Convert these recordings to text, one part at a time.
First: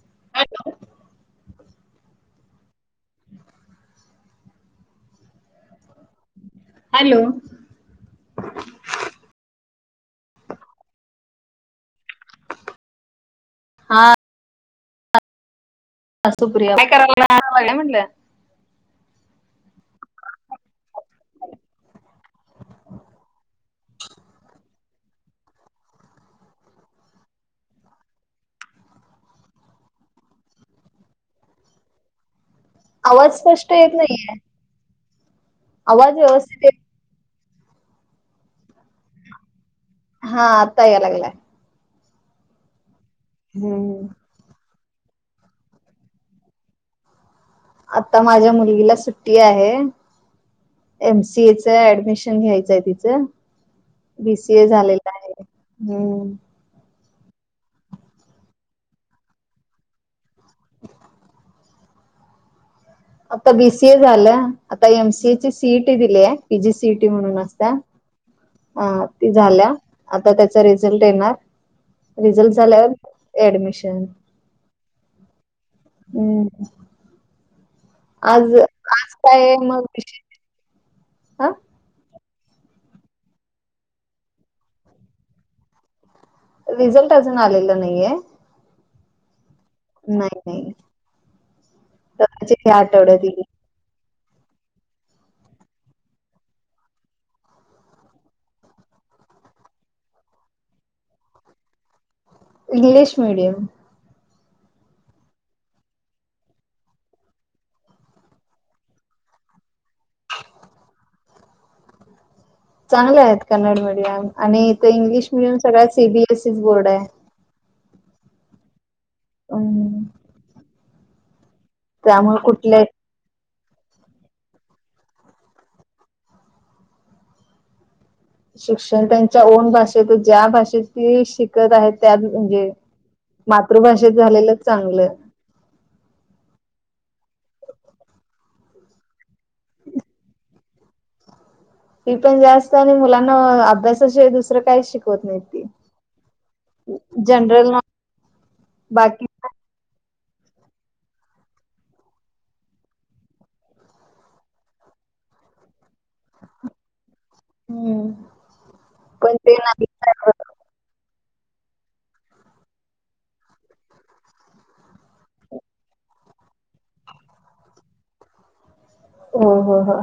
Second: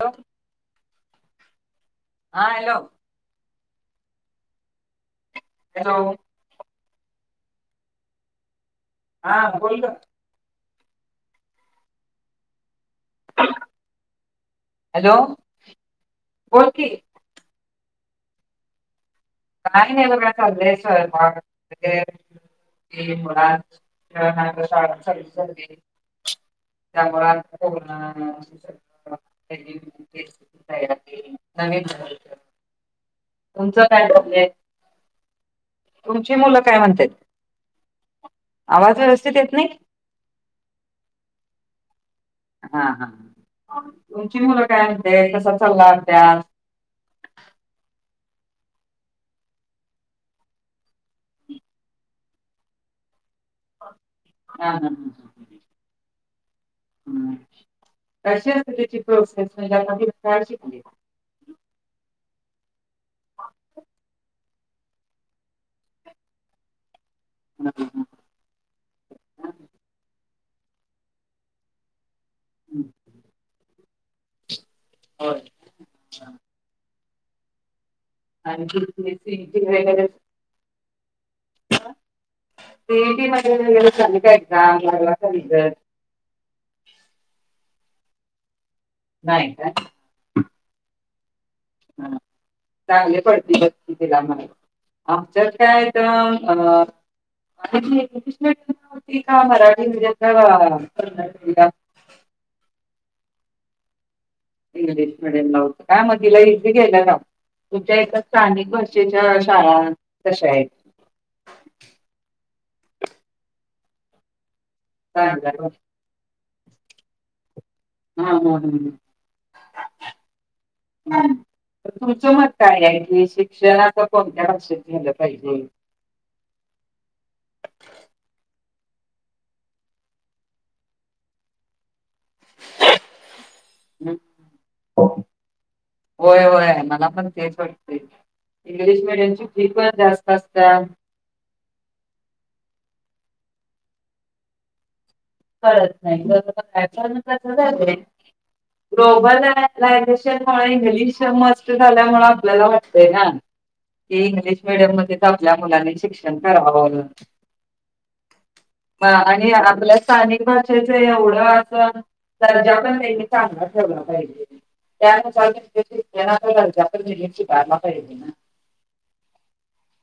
हा hello? Hello, hello! हा बोलल ग, हा, हॅलो! बोल सुप्रिया की [unintelligible] का नाही बघा चाल आहे स्वैपाक, ते मुलांची ना शाळा चालू झाली, त्यामुळे [unintelligible] [unintelligible] नवीन आवाज स्पष्ट तुमचं येत नाहीये कायचलय, आवाज तुमची मुलं व्यवस्थित काय येत म्हणतेत, आवाज व्यवस्थित येत नाही. हा आत्ताय लागला, हा हा हम्म तुमची मुलं, काय म्हणतात, कसा चालला अभ्यास, आता माझ्या मुलगीला सुट्टी आहे. एमसीएच ऍडमिशन घ्यायचंय तिचं, बीसीए हा हा झालेला आहे हम्म. हम्म, अशी असते त्याची प्रोसेस [unintelligible] आता बीसीए झालं आता एमसीए ची सीईटी दिली आहे त्याची सीट म्हणून असत्या ती झाल्या आता त्याचा रिझल्ट येणार रिझल्ट झाल्यावर ऍडमिशन आणि हम्म आज आज सीईटी काय मग वगैरे विशेष आ ते झाली का एक्झाम लागला का रिझल्ट रिझल्ट अजून आलेला नाहीये नाही काय नाही नाही हम्म स्वतःचे ह्या आठवड्यात चांगले येईल. पडतील बग की तीला आणि मला आमच्यात काय मग [unintelligible] ह इंग्लिश मीडियम इंग्लिश मीडयम ला होत काय मग तीला इसी घ्यायला लाव तुमच्या एका स्थानिक भाषेच्या शाळा कशा आहेत [inaudible] चांगले आहेत कन्नड मीडियम आणि इथ इंग्लिश चांगल्या मिडियम सगळ्यात सीबीएसईच बोर्ड आहे हम्म हम्म हम्म हम्म तुमचं मत काय आहे की शिक्षणाच कोणत्या भाषेत झालं पाहिजे शिक्षण त्यांच्या ओन भाषेत ज्या भाषेत ती शिकत आहेत त्याच म्हणजे मातृभाषेत हं? झालेलंच चांगलं होय होय मला पण तेच वाटतंय इंग्लिश मिडियमची फी पण जास्त असतय तफी पण जास्त आणि मुलांना अभ्यासाशिवाय दुसरं काय शिक कळत नाही‌ बरोबर जनरल नॉ आहे बाकी ग्लोबल ला ऍडमिशन इंग्लिश मस्त झाल्यामुळे आपल्याला वाटतय ना ते इंग्लिश मिडियम मध्ये आपल्या मुलांनी शिक्षण कराव हम्म पण आणि ते नाही आपल स्थानिक भाषेच एवढं असन राजा पण त्यां चांगला ठेवला पाहिजे त्या [unintelligible] हो हो हो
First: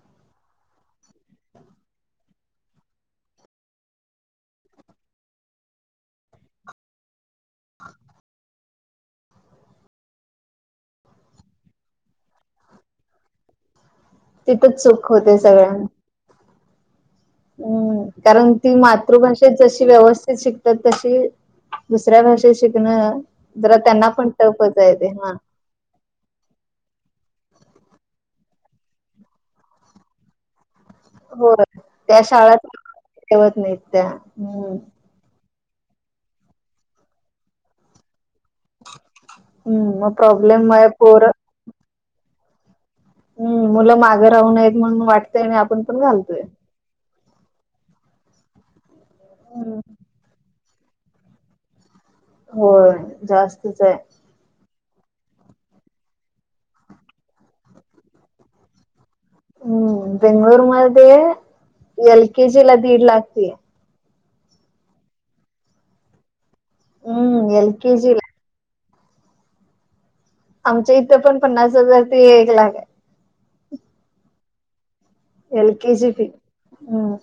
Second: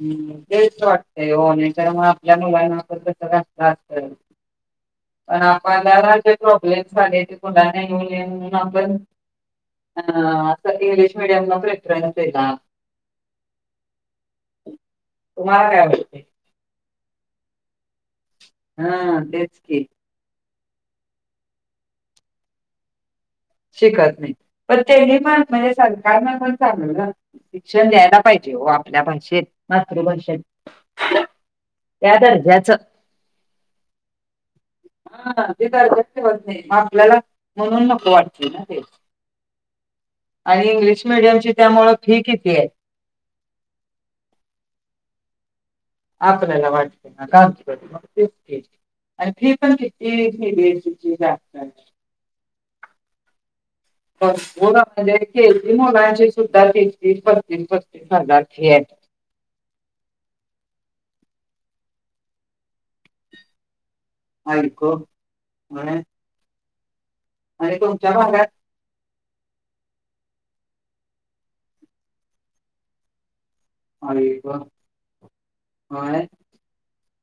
हम्म तेच वाटतंय हो नाही तर मग आपल्या मुलांना तर कस असत [inaudible] पण आपल्याला जे प्रॉब्लेम झाले ते मुलांना येऊ नये म्हणून आपण अ अस इंग्लिश मिडियमला प्रेफरन्स दिला तिथंचच सुख होते तुम्हाला सगळ्यांना काय वाटते? हम्म कारण ती हा तेच मातृभाषेत की जशी व्यवस्थित शिक तर तशी दुसऱ्या भाषेत शिकणं जरा त्यांना शिकत पण नाही टफच पण आहे ते त्यांनी हा पण म्हणजे सांग कारण आपण चांगलं शिक्षण द्यायला पाहिजे हो आपल्या भाषेत मातृभाषेत. होय त्या शाळत ठेवत नाहीत त्या हम्. क्तीत नाही मग आपल्याला म्हणून नको वाट. हम्म मग प्रॉब्लेम आणि मुळे इंग्लिश मिडियमची त्यामुळं फी किती आहे. हम् मुलं माघं राहूनय म्हणून वाटतय आणि आपण. पण घालतोय. आपल्याला वाटते ना गांीी पण असत हम्म हो जास्त. बर बोला. म्हणजे खती मुलांची सुद्धा कती पस्तीस पस्तीस पदारथी आहेत. हम्म बेंगलुर मध्ये एल केेजी ला दीड लागतेय. आको अणे [unintelligible] हम्म एल आणी के तुमच्या जी ला भागात. आमच्या इथं पण पन्नास हजार ते एक लाख आहे [unintelligible] एल केेजी पी हम्म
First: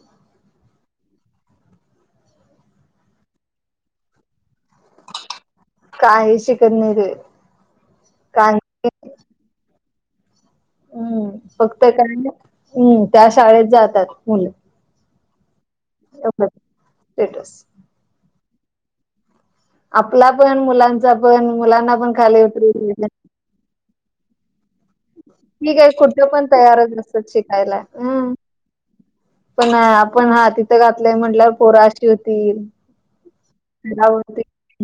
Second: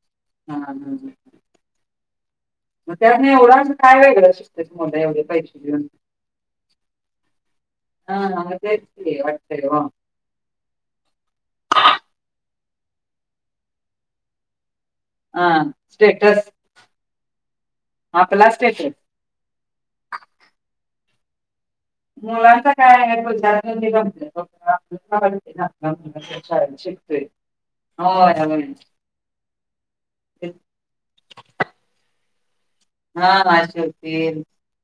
हम्म मग त्या एवढं काय वेगळं शिकत मुल एवढे पैशे काही शिकत नाही ते हा मग काही तेच की हम्म फक्त काय हम्म त्या शाळेत जातात मुलं. हा. स्टेटस. पला सटेत. आपला पण मुलांचा पण. मुलांना पण खाली मुलांच उतरू काय आहे तु अजूनघ. ठीक आहे कुठे पण तयारच शिकतोय. असतात शिकायला हम्म. होय, होय. पण आपण हा तिथं घातलंय म्हंटल्या पोराशी होती. हा अश होती.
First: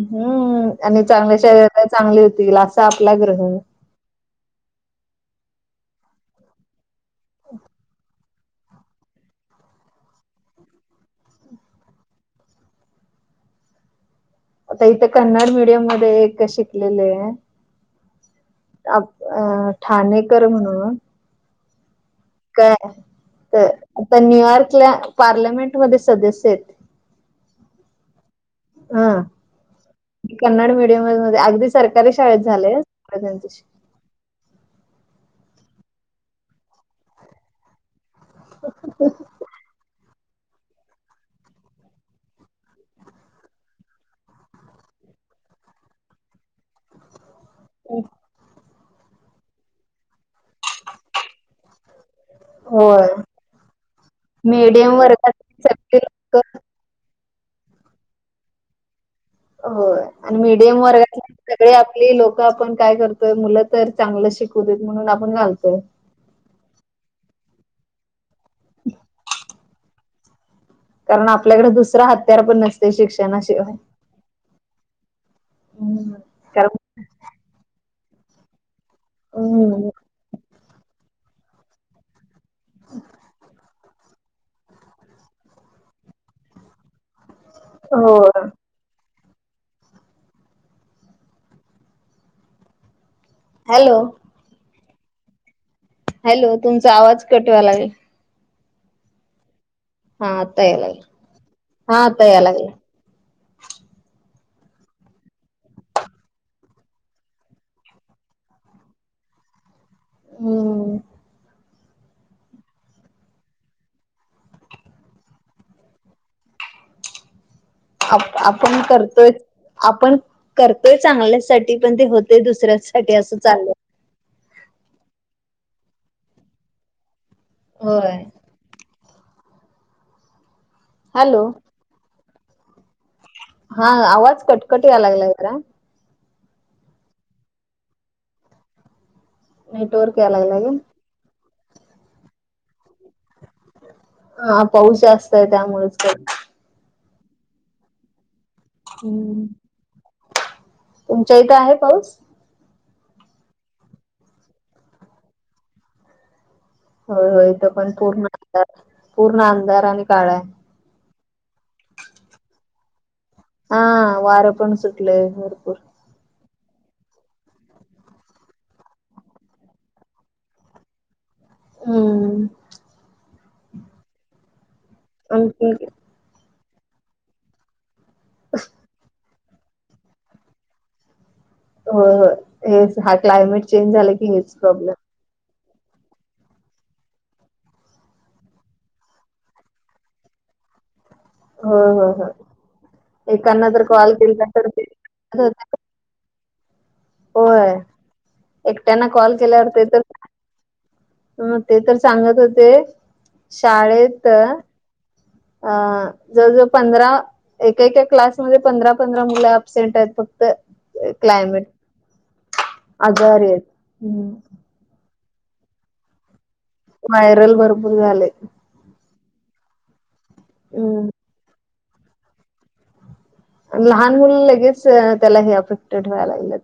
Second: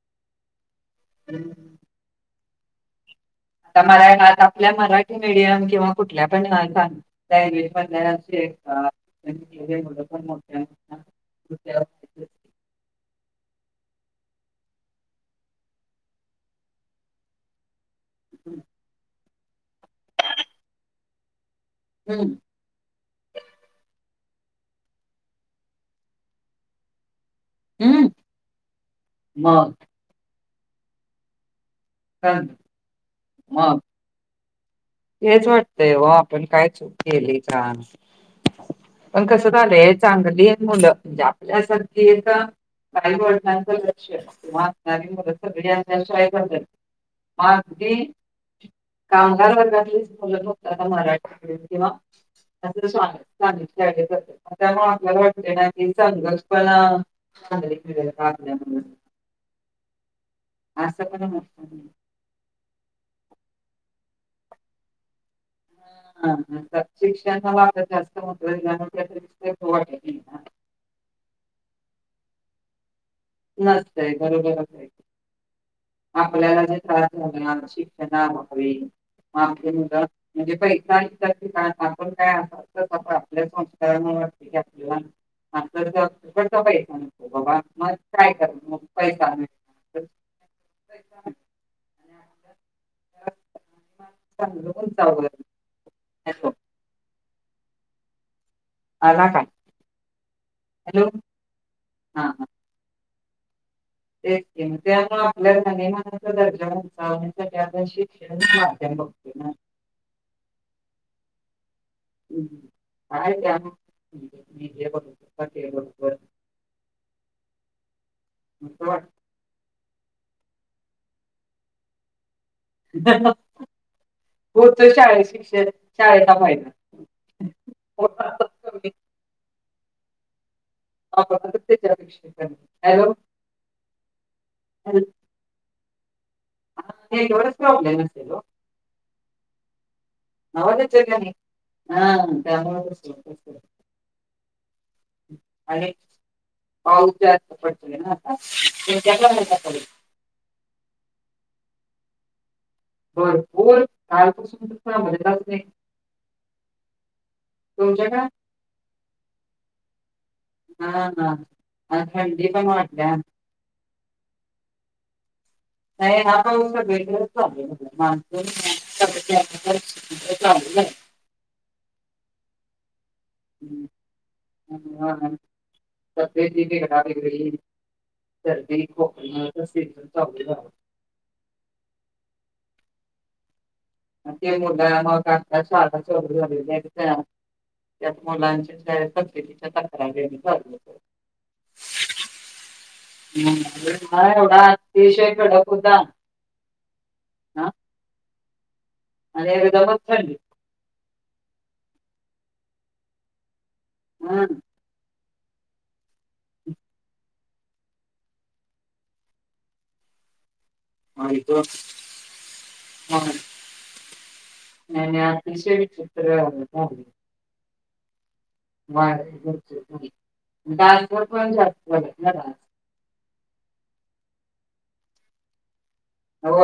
हम्म आणि चांगल्या शरीराला चांगले होतील असा आपला ग्रं आता मराात आपल्या मराठी मीडियम किंवा कुठल्या पण घ. लँग्वेज म्हणची. पण मोठ. आता इथे कन्नड मीडियम मध्ये एक शिकलेले आहे. अ ठाणेकर म्हणून. हम्म, काय तर. आता न्यूयॉर्क ला पार्लमेंटमध्येध्ये सदस्य आहेत. हम् हा म. कन्नड मीडियम म अगदी सरकारी शाळेत कण- झाले त्यांच्या. वाट आपण काय केली छान पण कस झालय. चांगली आहे मुलं म्हणजे आपल्यासारखी ए का. आई वटनांचं लक्ष सगश बदल. अगदी कामगार वत. त होत मराठी किंवा. ह. त्यामुळे मीडियम वर्गात आपल्याॉटे सगळी लोक संघर्ष पणा [unintelligible] अ लण [unintelligible] हो आणि मीडियम वर्गात म्हणत सगळे नाही. आपली लोक आपण काय करतोय मुलं तर. चांगलं शिकू देत म्हणून आपण घाल. ह हा ह शिक. जास्ट कारण आपल्याकडे दुसरा हत्यार पण नसते शिक्षण. नसतय बरोबरच आपल्याला जे कारण त्रास झाला आमची. मा मु हम्म म्हणजे प आपण काय [unintelligible] आपल्या संस्कारा आप पण [unintelligible] हो बाबा मग हो काय कर मग पै चाले हॅलो ांग हॅलो तुमचा आवाज कटवा लागेल अला काय हा आतायलाग हॅलो हातायलागल तेग त्यामु आपल्यालामानाचा दर्जा चाण्यासाठी आपण शिक्षण माध्यम बत हम्म ह बरो बरोबर [inaudible] आपण मस्त वाट करतोय आपण करतोय चांगल्यासाठी पण ते होत. ते दुसऱ्यासाठीठी असं चाललं. होत शाळेत शिक्षण शाळेचा फायदा हो. होय. अ हॅलो हॅलो [unintelligible] हा आवाज कटकटी यायलाय जरा नेटवर्क प्रॉब्लेम असेल नेटवर्क याय लागलाय काय? त गणी ह [unintelligible] हा पाऊस जास्त आहे आणि त्यामुळेच पाऊस जास्त पडत ना आता हम्म त्याल तुमच्या इथं आहे पाऊस बरपूर कालपासून मजलाच नाही हो हो इथ पण पूर्ण तुमच्याकडे पूर्ण अंधार आणि काळा आहे हा हा खंदीप माट हा वारपण सुटल नाहीय हा हे चाले मा चाले हम ह हब आणखी घरा तरदी कोकणी से चा हो हे हा क्लायमेट चेंज झाला की हेच प्रॉब्लेम शारदा चौधरी झालेली आहे त्यात मुलांच्याेती आ खराब हा हम हा एांना ज आहेत कॉल हा एवढा केलींतर अतिशय कडक होता हा एकट्याना कॉल आणि केल्यावर एकदमच तर थंडी ह ते तर सांगत होते शाळेत हा अ जवळ जवळ पंधरा एका एका क्लासमध्येध्ये पंधरा पंधरा मुलं अबसेंट आहेत फक्त आणि तो- क्लायमेट आजारी मग- आहेत हम् कशे वि चित्र व्हायरल भरपूर झाले वा हम्म लहान मुलं लगेच त्याला हे अफेक्टेड व्हाय लागलं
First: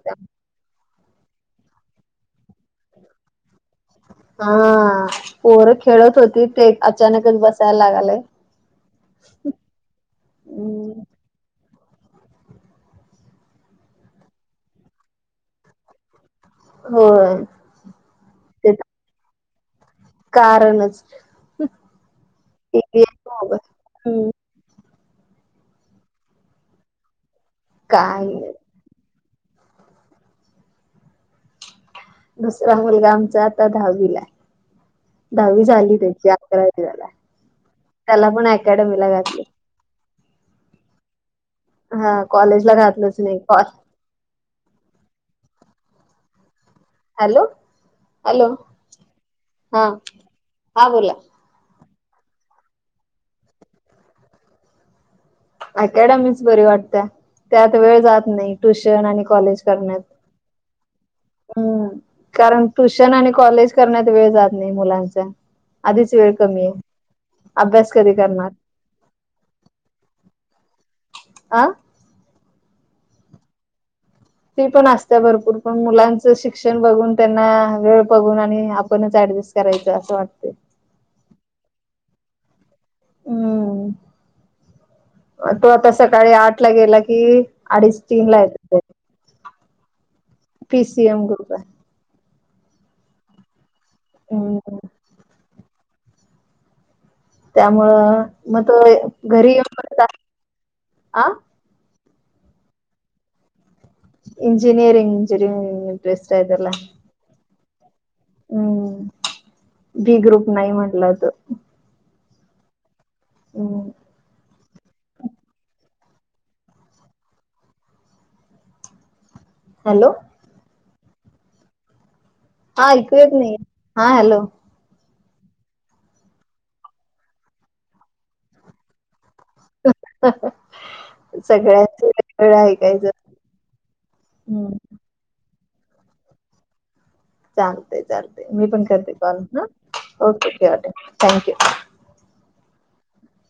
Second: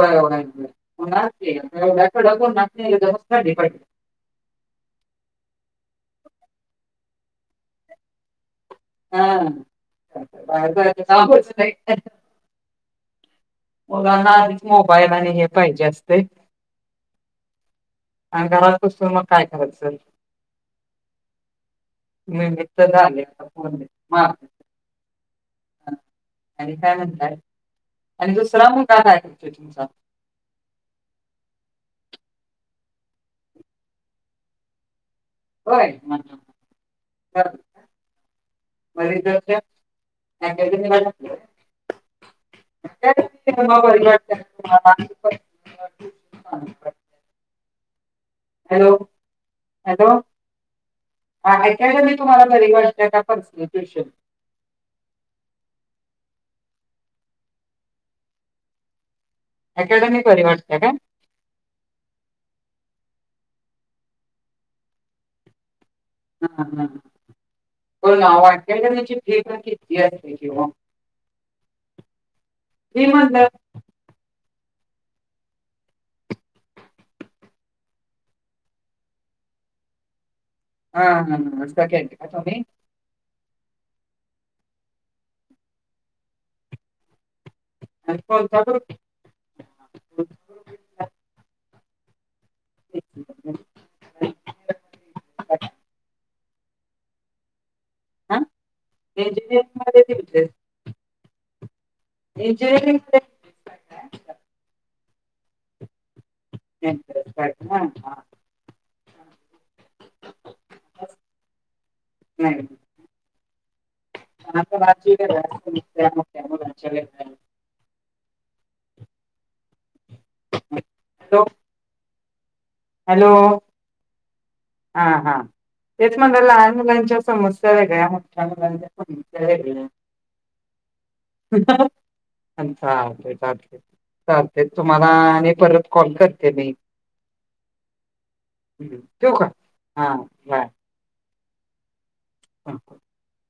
ाकूनवस् हा पोर खेळत होती ते अचानकच बसायला लागलय हम्म हा मुगांना आधीच मोबाईल आणि हे पाहिजे असते होय ते आणि तर घरातसून मग, काय करायचं. कारणच, [unintelligible] तर टीव्ही झाले मोबाईल. [unintelligible] हम्म आणि काय म्हणतातय, काय आणि नाही दुसला मुलगा का काय करतोय तुमचा? दुसरा मुलगा आमचा आता दहावीला, दहावी होय झाली हां, त्याची, हां. अकरावी झाला, बरं. त्याला पण मग अकॅडमीला घातली, रिझल्टच्या अकॅडमी माझा, हा कॉलेजला घातलंच नाही कॉ [unintelligible] आणि काय, हॅलो हॅलो हा हॅलो हा बोला ह मी तुम्हाला घरी वाटलं का पस ट्युशन अकॅडमीच बरी वाटत त्या आत वेळ जात नाही ट्युशन आणि कॉज करण्यात, अकॅडमी बरी वाटते काय? कारण टुशन आणि कॉलेज करण्यात वेळ जात नाही मुलांच, ह अभ्यास कधी ह ना करणार वाट त्याची भीक किती, वाटत की ओ, आं ही म्हटलं, ती पण असत भरपूर पण मुलांच शिक्षण बघून, त्यांना वेळ बघून आणि आपण करायच असं वाटत, हा हा हखट का तुम्ही, हम्म तो आता, सकाळी आठ ला गेला कि, अडीच आणि तीन ला कोणता येतोय, ग्रुप? [unintelligible] पी सीएम ग्रुप आहे, [unintelligible] हम्, त्यामुळं हा मग त घरी इंजिनिअरिंग मध्ये येऊन अ, इंजिनीरिंग, इंजिनीरींग इंजिरींग इंट्रेस्ट आहे तेला, आहे हा हा, हम्म बी ग्रुप नाही म्हटलं तर, नाही, हम आता [unintelligible] हॅलो! हॅलो, हा ऐकू येत हॅलो नाही हा हॅलो, हा हा तेच म्हणा लहान मुलांच्या समस्या वेगळ्या मोठ, मुलांच्या वेगळा, सगळ्या, चालत चालते चालते, हम्म तुम्हाला आणि परत कॉल करते मी, चालते चालत मी पण करते ठेवू कॉल का हा, ओके ओके ठेवा, थँक्यू, [unintelligible]